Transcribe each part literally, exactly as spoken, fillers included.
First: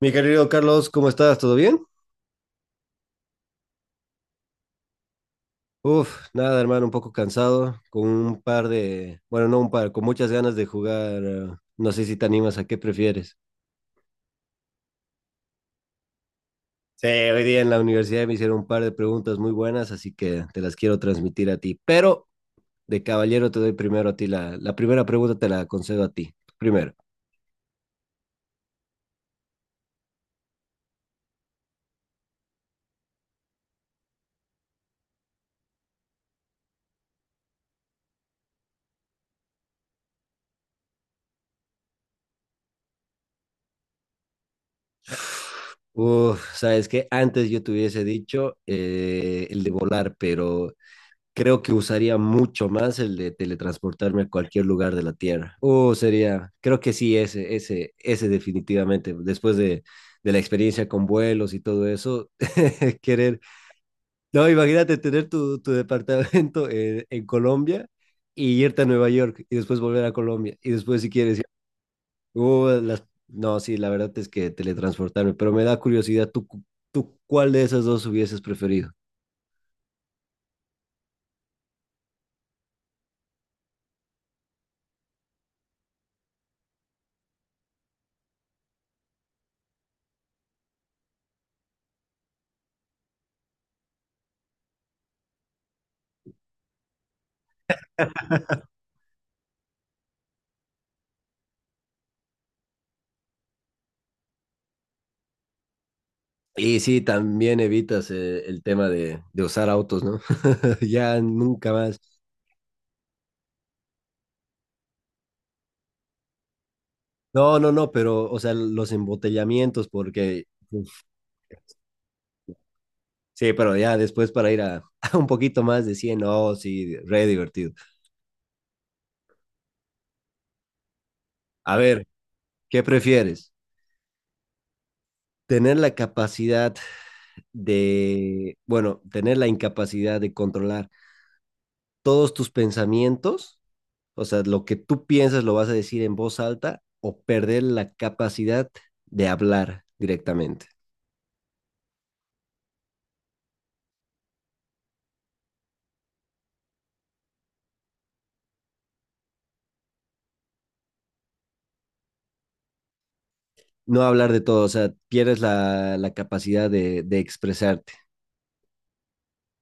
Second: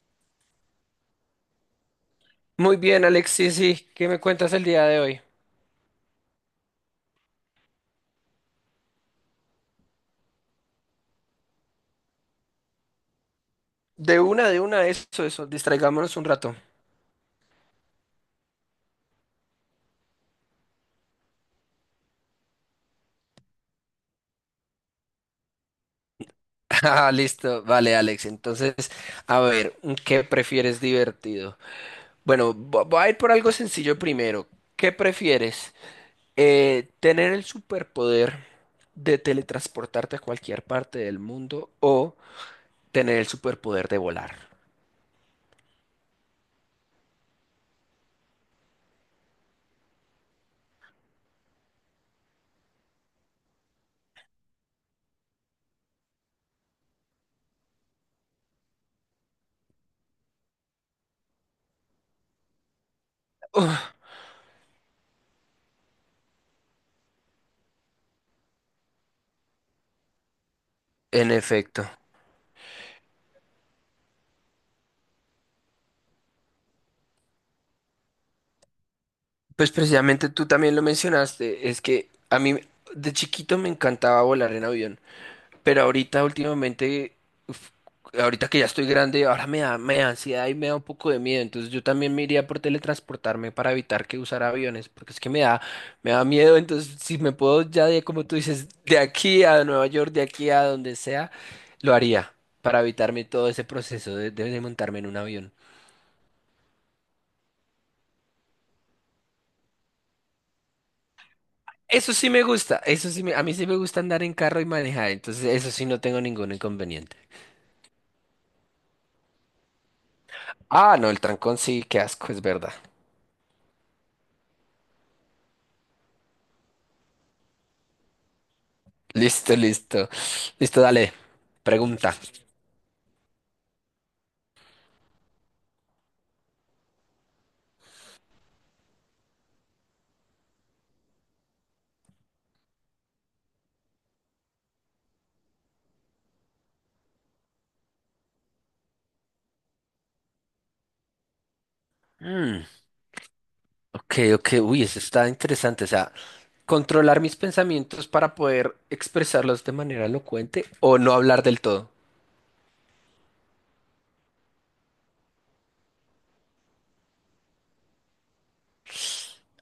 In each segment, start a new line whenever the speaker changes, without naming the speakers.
Mi querido Carlos, ¿cómo estás? ¿Todo bien?
Muy bien, Alexis, sí, ¿qué me cuentas el día de hoy?
Uf, nada, hermano, un poco cansado, con un par de, bueno, no un par, con muchas ganas de jugar. eh, No sé si te animas a qué prefieres.
De una, de una, eso, eso, distraigámonos un rato.
Sí, hoy día en la universidad me hicieron un par de preguntas muy buenas, así que te las quiero transmitir a ti. Pero de caballero te doy primero a ti la, la primera pregunta, te la concedo a ti. Primero.
Ah, listo, vale, Alex. Entonces, a ver, ¿qué prefieres divertido? Bueno, vo- voy a ir por algo sencillo primero. ¿Qué prefieres? Eh, ¿tener el superpoder de teletransportarte a cualquier parte del mundo o tener el superpoder de volar?
Uf, sabes que antes yo te hubiese dicho eh, el de volar, pero creo que usaría mucho más el de teletransportarme a cualquier lugar de la Tierra. O sería, creo que sí, ese, ese, ese definitivamente, después de, de la experiencia con vuelos y todo eso, querer, no, imagínate tener tu, tu departamento en, en Colombia y irte a Nueva York y después volver a Colombia y después si
En
quieres,
efecto.
uh, las... no, sí, la verdad es que teletransportarme, pero me da curiosidad, ¿tú, cu- tú cuál de esas dos hubieses preferido?
Pues precisamente tú también lo mencionaste, es que a mí de chiquito me encantaba volar en avión. Pero ahorita últimamente, uf, ahorita que ya estoy grande, ahora me da, me da ansiedad y me da un poco de miedo. Entonces yo también me iría por teletransportarme para evitar que usar aviones, porque es que me da, me da miedo. Entonces si me puedo ya de, como tú dices, de aquí a Nueva York, de aquí a donde sea, lo haría para evitarme todo ese proceso de, de- de montarme en un avión.
Y sí, también evitas eh, el tema de, de usar autos, ¿no? Ya nunca más.
Eso sí me gusta, eso sí me, a mí sí me gusta andar en carro y manejar, entonces eso sí no tengo ningún inconveniente.
No, no, no, pero, o sea, los embotellamientos, porque, uf,
Ah, no, el trancón sí, qué asco, es verdad.
sí, pero ya después para ir a, a un poquito más de cien, no, sí, re divertido.
Listo, listo. Listo, dale.
A ver,
Pregunta.
¿qué prefieres? ¿Tener la capacidad de, bueno, tener la incapacidad de controlar todos tus pensamientos O sea, lo que tú piensas lo vas a decir en voz alta o perder la capacidad de hablar directamente.
Mm, ok, ok. Uy, eso está interesante. O sea, controlar mis pensamientos para poder expresarlos de manera elocuente o no hablar del todo.
No hablar de todo, o sea, pierdes la, la capacidad de, de expresarte.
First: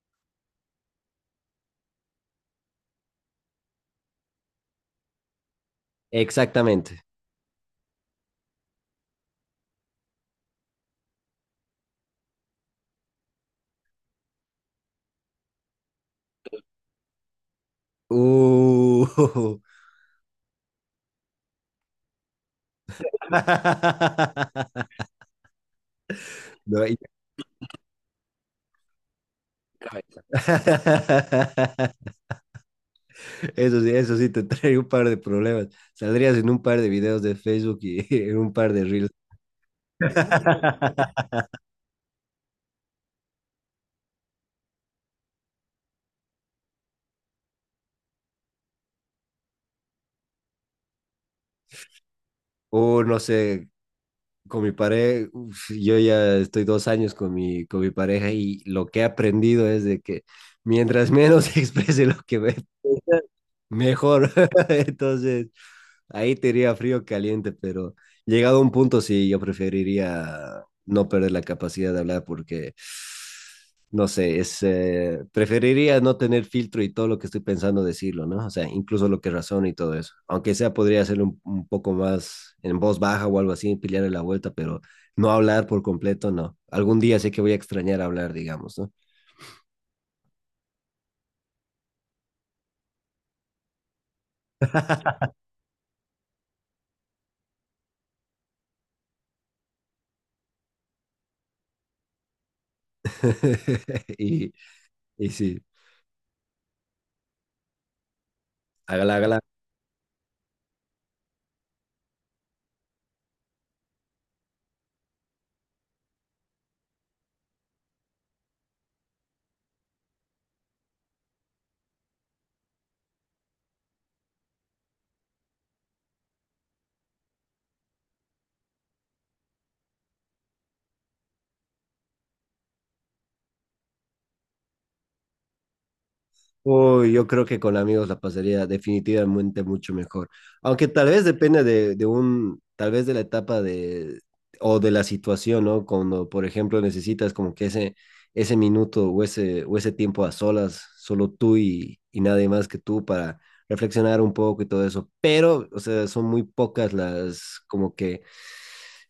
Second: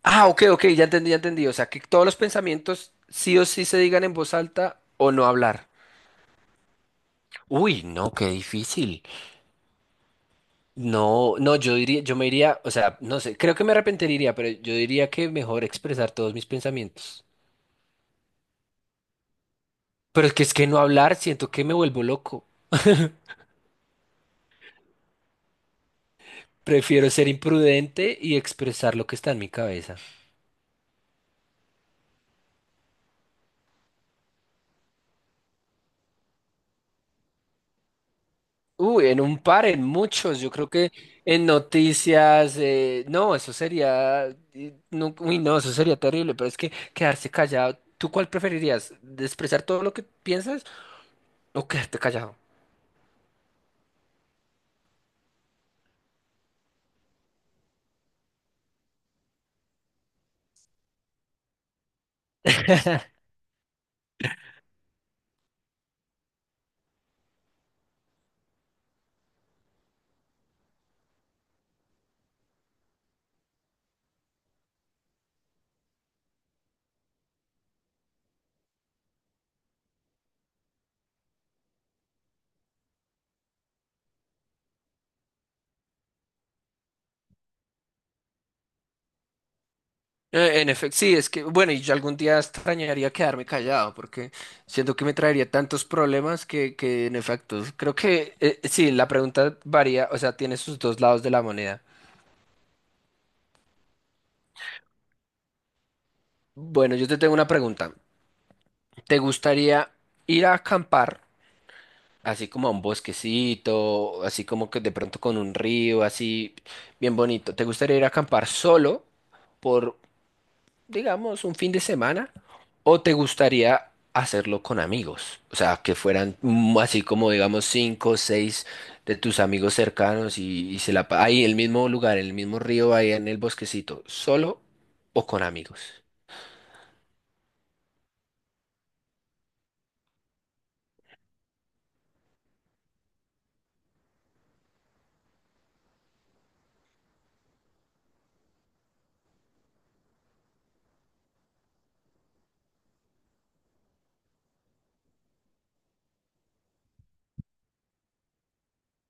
Ah, ok, ok, ya entendí, ya entendí. O sea, que todos los pensamientos sí o sí se digan en voz alta o no hablar.
Exactamente.
Uy, no, qué difícil. No, no, yo diría, yo me iría, o sea, no sé, creo que me arrepentiría, pero yo diría que mejor expresar todos mis pensamientos.
Uh.
Pero es que es que no hablar, siento que me vuelvo loco.
No, y-
Prefiero ser imprudente y expresar lo que está en mi cabeza.
Eso sí, eso sí te trae un par de problemas. Saldrías en un par de videos de Facebook y en un par de
Uy,
reels.
en un par, en muchos. Yo creo que en noticias, eh, no, eso sería, eh, no, uy, no, eso sería terrible, pero es que quedarse callado. ¿Tú cuál preferirías? ¿De ¿Expresar todo lo que piensas o quedarte callado?
O no sé, con mi pareja, yo ya estoy dos años con mi, con mi pareja y lo que he aprendido es de que mientras menos exprese lo que ve, Mejor. Entonces, ahí te iría frío caliente, pero llegado a un punto sí, yo preferiría no perder la capacidad de hablar porque, no sé, es, eh, preferiría no tener filtro y todo lo que estoy pensando decirlo, ¿no? O sea, incluso lo que razono y todo eso. Aunque sea, podría hacerlo un, un, poco más en voz baja o algo así, pillarle la vuelta, pero no hablar por completo, no. Algún día sé que voy a extrañar hablar, digamos, ¿no?
Eh, en efecto, sí, es que, bueno, y yo algún día extrañaría quedarme callado porque siento que me traería tantos problemas que, que en efecto, creo que, eh, sí, la pregunta varía, o sea, tiene sus dos lados de la moneda.
Y, y sí,
Bueno, yo te tengo una pregunta.
hágala,
¿Te
hágala.
gustaría ir a acampar, así como a un bosquecito, así como que de pronto con un río, así bien bonito? ¿Te gustaría ir a acampar solo por, digamos, un fin de semana? ¿O te gustaría hacerlo con amigos? O sea, que fueran mm, así como, digamos, cinco o seis de tus amigos cercanos y, y se la... pa- Ahí, en el mismo lugar, en el mismo río, ahí en el bosquecito, ¿solo o con amigos?
Uy, yo creo que con amigos la pasaría definitivamente mucho mejor. Aunque tal vez depende de, de, un, tal vez de la etapa de, o de la situación, ¿no? Cuando, por ejemplo, necesitas como que ese, ese minuto o ese, o ese tiempo a solas, solo tú y, y nadie más que tú para reflexionar un poco y todo eso. Pero, o sea, son muy pocas las, como que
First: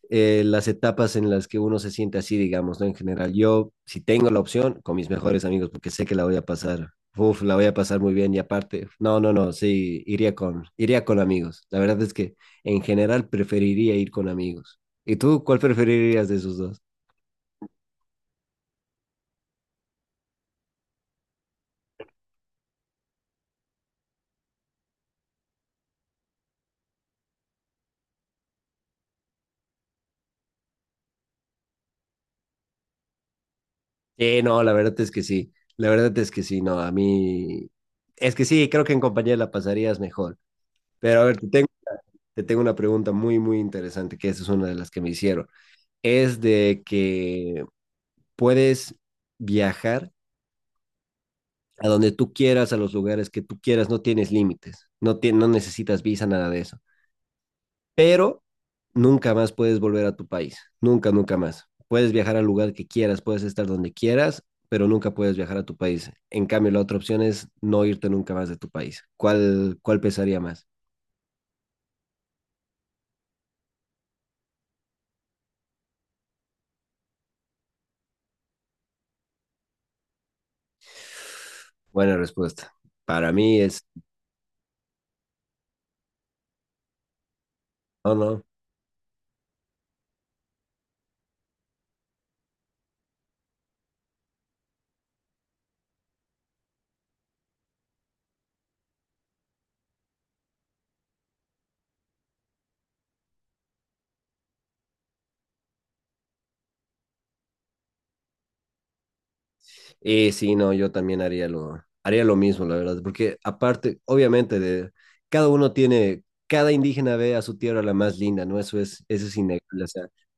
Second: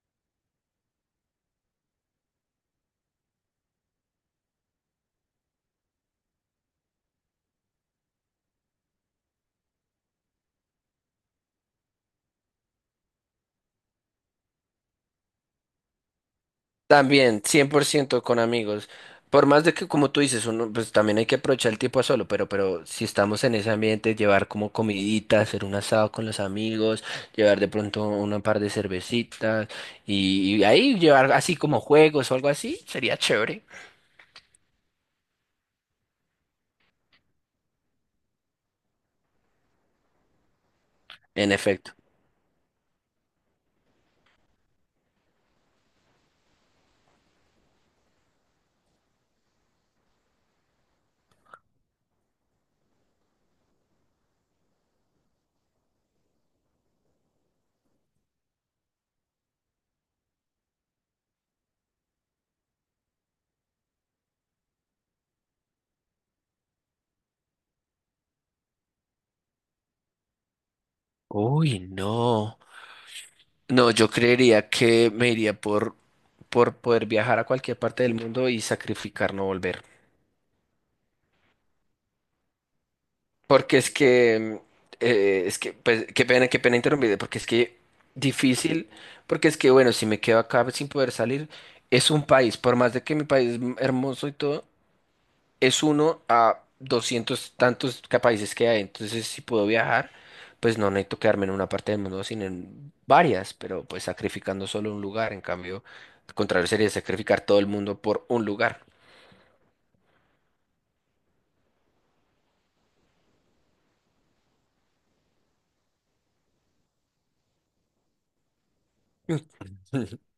eh, las etapas en las que uno se siente así, digamos, ¿no? En general, yo si tengo la opción con mis mejores amigos, porque sé que la voy a pasar, uf, la voy a pasar muy bien y aparte, no, no, no, sí, iría con, iría con amigos. La verdad es que en general preferiría ir con amigos. ¿Y tú cuál preferirías de esos dos?
También, cien por ciento con amigos. Por más de que, como tú dices, uno, pues también hay que aprovechar el tiempo a solo, pero, pero si estamos en ese ambiente, llevar como comidita, hacer un asado con los amigos, llevar de pronto una par de cervecitas y, y ahí llevar así como juegos o algo así, sería chévere.
Sí, no, la verdad es que sí, la verdad es que sí, no, a mí, es que sí, creo que en compañía la pasarías mejor. Pero a ver, te
En
tengo,
efecto.
te tengo una pregunta muy, muy interesante, que esa es una de las que me hicieron. Es de que puedes viajar a donde tú quieras, a los lugares que tú quieras, no tienes límites, no, ti- no necesitas visa, nada de eso. Pero nunca más puedes volver a tu país, nunca, nunca más. Puedes viajar al lugar que quieras, puedes estar donde quieras, pero nunca puedes viajar a tu país. En cambio, la otra opción es no irte nunca más de tu país. ¿Cuál, cuál pesaría más?
Uy, no. No, yo creería que me iría por, por poder viajar a cualquier parte del mundo y sacrificar no volver.
Buena respuesta. Para mí
Porque
es,
es que, eh, es que, pues, qué pena, qué pena interrumpirte, porque es que
no, no.
difícil, porque es que, bueno, si me quedo acá sin poder salir, es un país, por más de que mi país es m- hermoso y todo, es uno a doscientos tantos ca- países que hay, entonces si puedo viajar, pues no necesito quedarme en una parte del mundo, sino en varias, pero pues sacrificando solo un lugar, en cambio, al contrario sería sacrificar todo el mundo por un lugar.
Y sí, no, yo también haría lo, haría lo mismo, la verdad, porque aparte, obviamente, de, cada uno tiene, cada indígena ve a su tierra la más linda, ¿no? Eso es, eso es innegable, o sea,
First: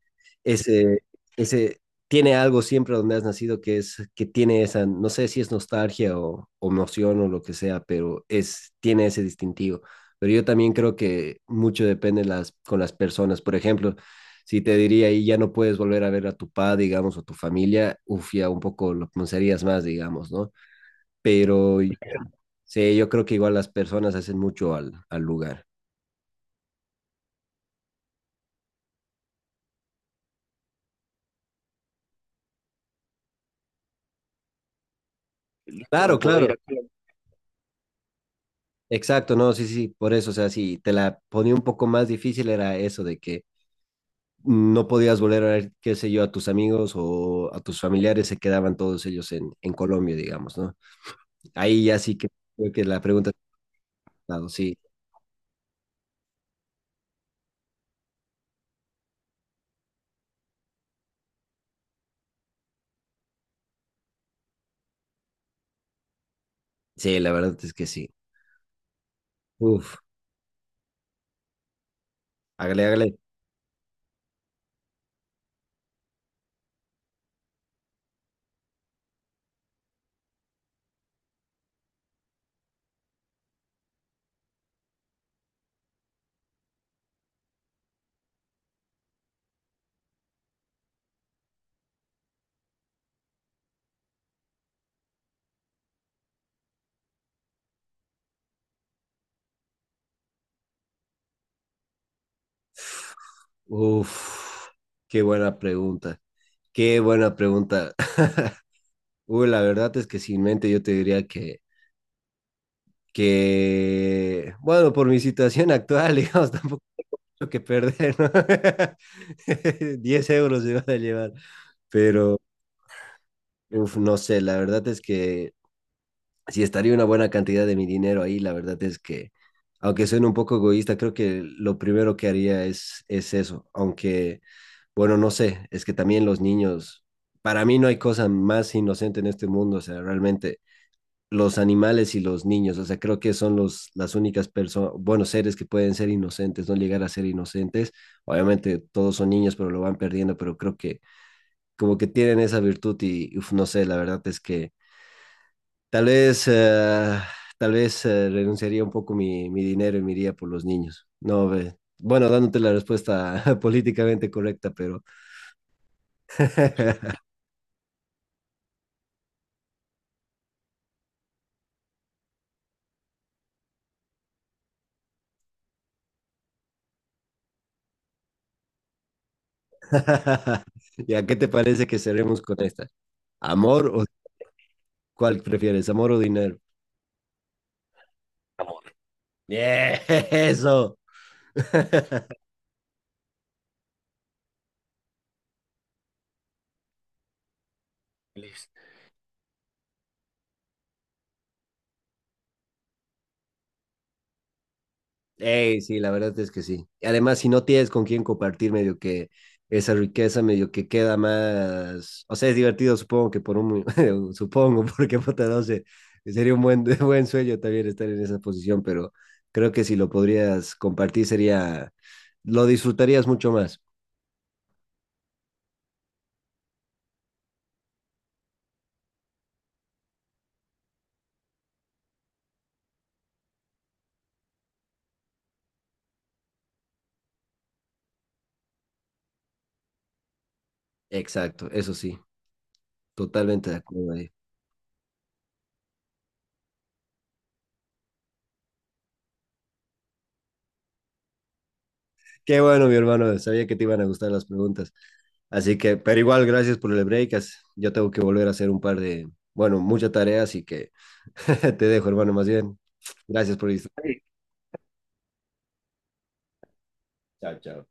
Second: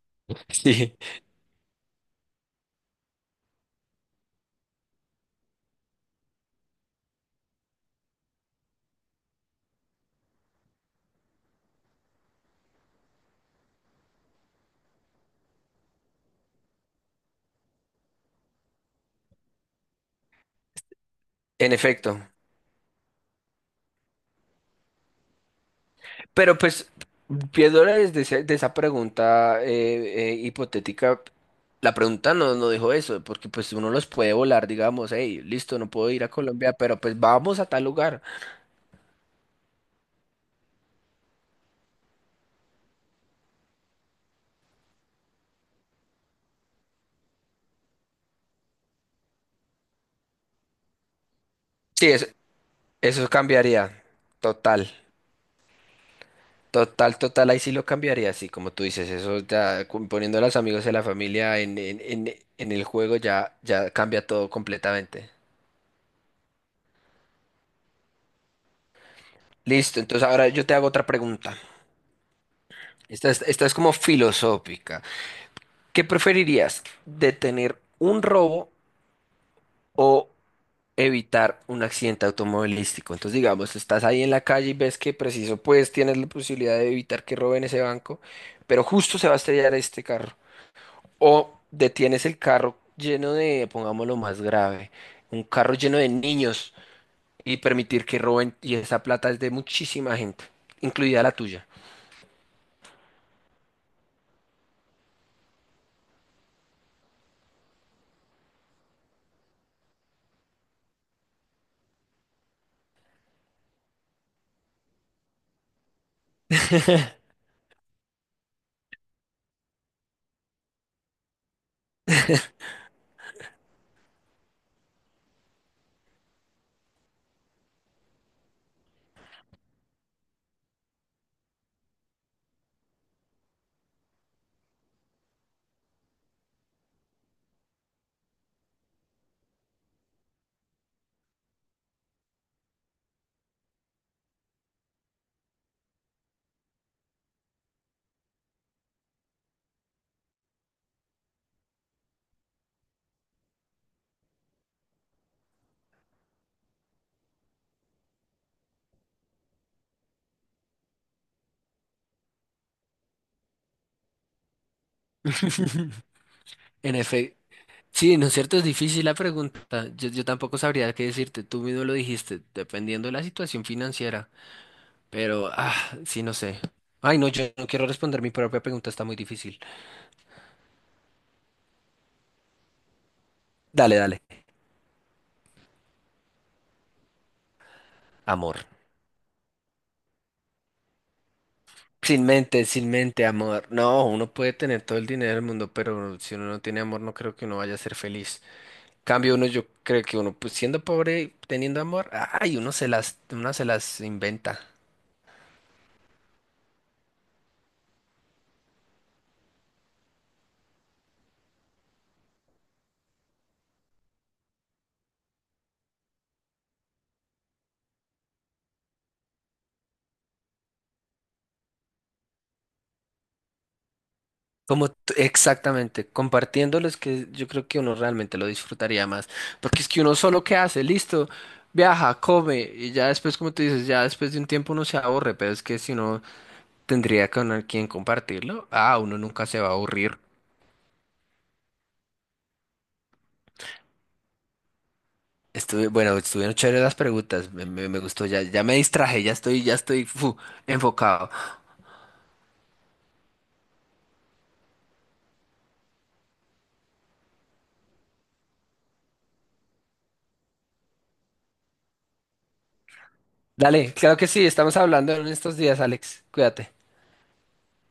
Sí,
ese, ese, tiene algo siempre donde has nacido que es, que tiene esa, no sé si es nostalgia o, o emoción o lo que sea, pero es, tiene ese distintivo. Pero yo también creo que mucho depende las, con las personas. Por ejemplo, si te diría y ya no puedes volver a ver a tu padre, digamos, o tu familia, uf, ya un poco lo pensarías más, digamos, ¿no?
en
Pero
efecto.
sí, yo creo que igual las personas hacen mucho al, al lugar.
Pero pues, viéndola desde ese- de esa pregunta eh, eh, hipotética, la pregunta no, no dijo eso, porque pues uno los puede volar, digamos, hey, listo, no puedo
Claro,
ir a
claro.
Colombia, pero pues vamos a tal lugar.
Exacto, no, sí, sí, por eso, o sea, si te la ponía un poco más difícil era eso de que no podías volver a ver, qué sé yo, a tus amigos o a tus familiares, se quedaban todos ellos en, en Colombia, digamos, ¿no? Ahí ya
Sí,
sí
eso,
que creo que la
eso
pregunta,
cambiaría,
claro, sí,
total, total, total, ahí sí lo cambiaría, sí, como tú dices, eso ya cu- poniendo a los amigos de la familia en, en, en, en el juego ya, ya cambia todo completamente.
sí, la verdad es que sí. Uf,
Listo, entonces ahora yo te hago otra pregunta.
hágale, hágale.
Esta es, esta es como filosófica. ¿Qué preferirías? ¿Detener un robo o evitar un accidente automovilístico? Entonces, digamos, estás ahí en la calle y ves que preciso, pues tienes la posibilidad de evitar que roben ese banco, pero justo se va a estrellar este carro. O detienes el carro lleno de, pongámoslo más grave, un carro lleno de niños y permitir que roben y esa plata es de muchísima gente, incluida la tuya.
Uf, qué buena pregunta, qué buena pregunta. Uy, la verdad es que sin mente yo te diría que, que, bueno, por mi situación actual, digamos, tampoco mucho que perder, ¿no? diez euros se van a llevar, pero uf, no sé, la verdad es que si estaría una buena cantidad de mi dinero ahí, la verdad es que, aunque suene un poco egoísta, creo que lo primero que haría es, es eso, aunque, bueno, no sé, es que también los niños, para mí no hay cosa más inocente en este mundo, o sea, realmente los animales y los niños. O sea, creo que son los, las únicas personas, buenos seres que pueden ser inocentes, no llegar a ser inocentes. Obviamente todos son niños, pero lo van perdiendo, pero creo que como que tienen esa virtud y uf, no sé, la verdad es que tal vez, eh, tal vez eh, renunciaría un poco mi, mi, dinero y me iría por los niños. No, ve. Bueno, dándote la respuesta políticamente correcta, pero
En efecto. Sí, ¿no es cierto? Es difícil la pregunta. Yo, yo tampoco sabría qué decirte. Tú mismo lo dijiste, dependiendo de la situación financiera. Pero, ah, sí, no sé. Ay, no, yo no quiero responder mi propia pregunta, está muy difícil.
¿ya qué te parece que cerremos con esta? ¿Amor
Dale,
o
dale.
cuál prefieres, amor o dinero?
Amor.
Yeah, eso.
Sin mente, sin mente, amor. No, uno puede tener todo el dinero del mundo, pero si uno no tiene amor, no creo que uno vaya a ser feliz.
Listo.
Cambio uno, yo creo que uno, pues siendo pobre, teniendo amor, ay, uno se las, uno se las inventa.
Ey, sí, la verdad es que sí. Y Además, si no tienes con quién compartir, medio que esa riqueza, medio que queda más. O sea, es divertido, supongo que por un. supongo, porque puta, no sé. Sería un buen, buen sueño también estar en esa posición, pero creo que si lo podrías compartir, sería. Lo disfrutarías mucho más.
Como t- exactamente, compartiéndolo es que yo creo que uno realmente lo disfrutaría más, porque es que uno solo qué hace, listo, viaja, come y ya después, como tú dices, ya después de un tiempo uno se aburre, pero es que si uno tendría con al- quien compartirlo, ah, uno nunca se va a aburrir.
Exacto, eso sí, totalmente de acuerdo ahí.
Estuve, bueno, estuvieron chéveres las preguntas, me, me- me gustó, ya, ya me distraje, ya estoy, ya estoy fu, enfocado.
Qué bueno, mi hermano, sabía que te iban a gustar las preguntas. Así que, pero igual, gracias por el break. as- Yo tengo que volver a hacer un par de, bueno, mucha tarea, así que te dejo, hermano, más bien. Gracias por estar.
Dale, claro que sí, estamos hablando en estos días, Alex, cuídate.
Chao, chao.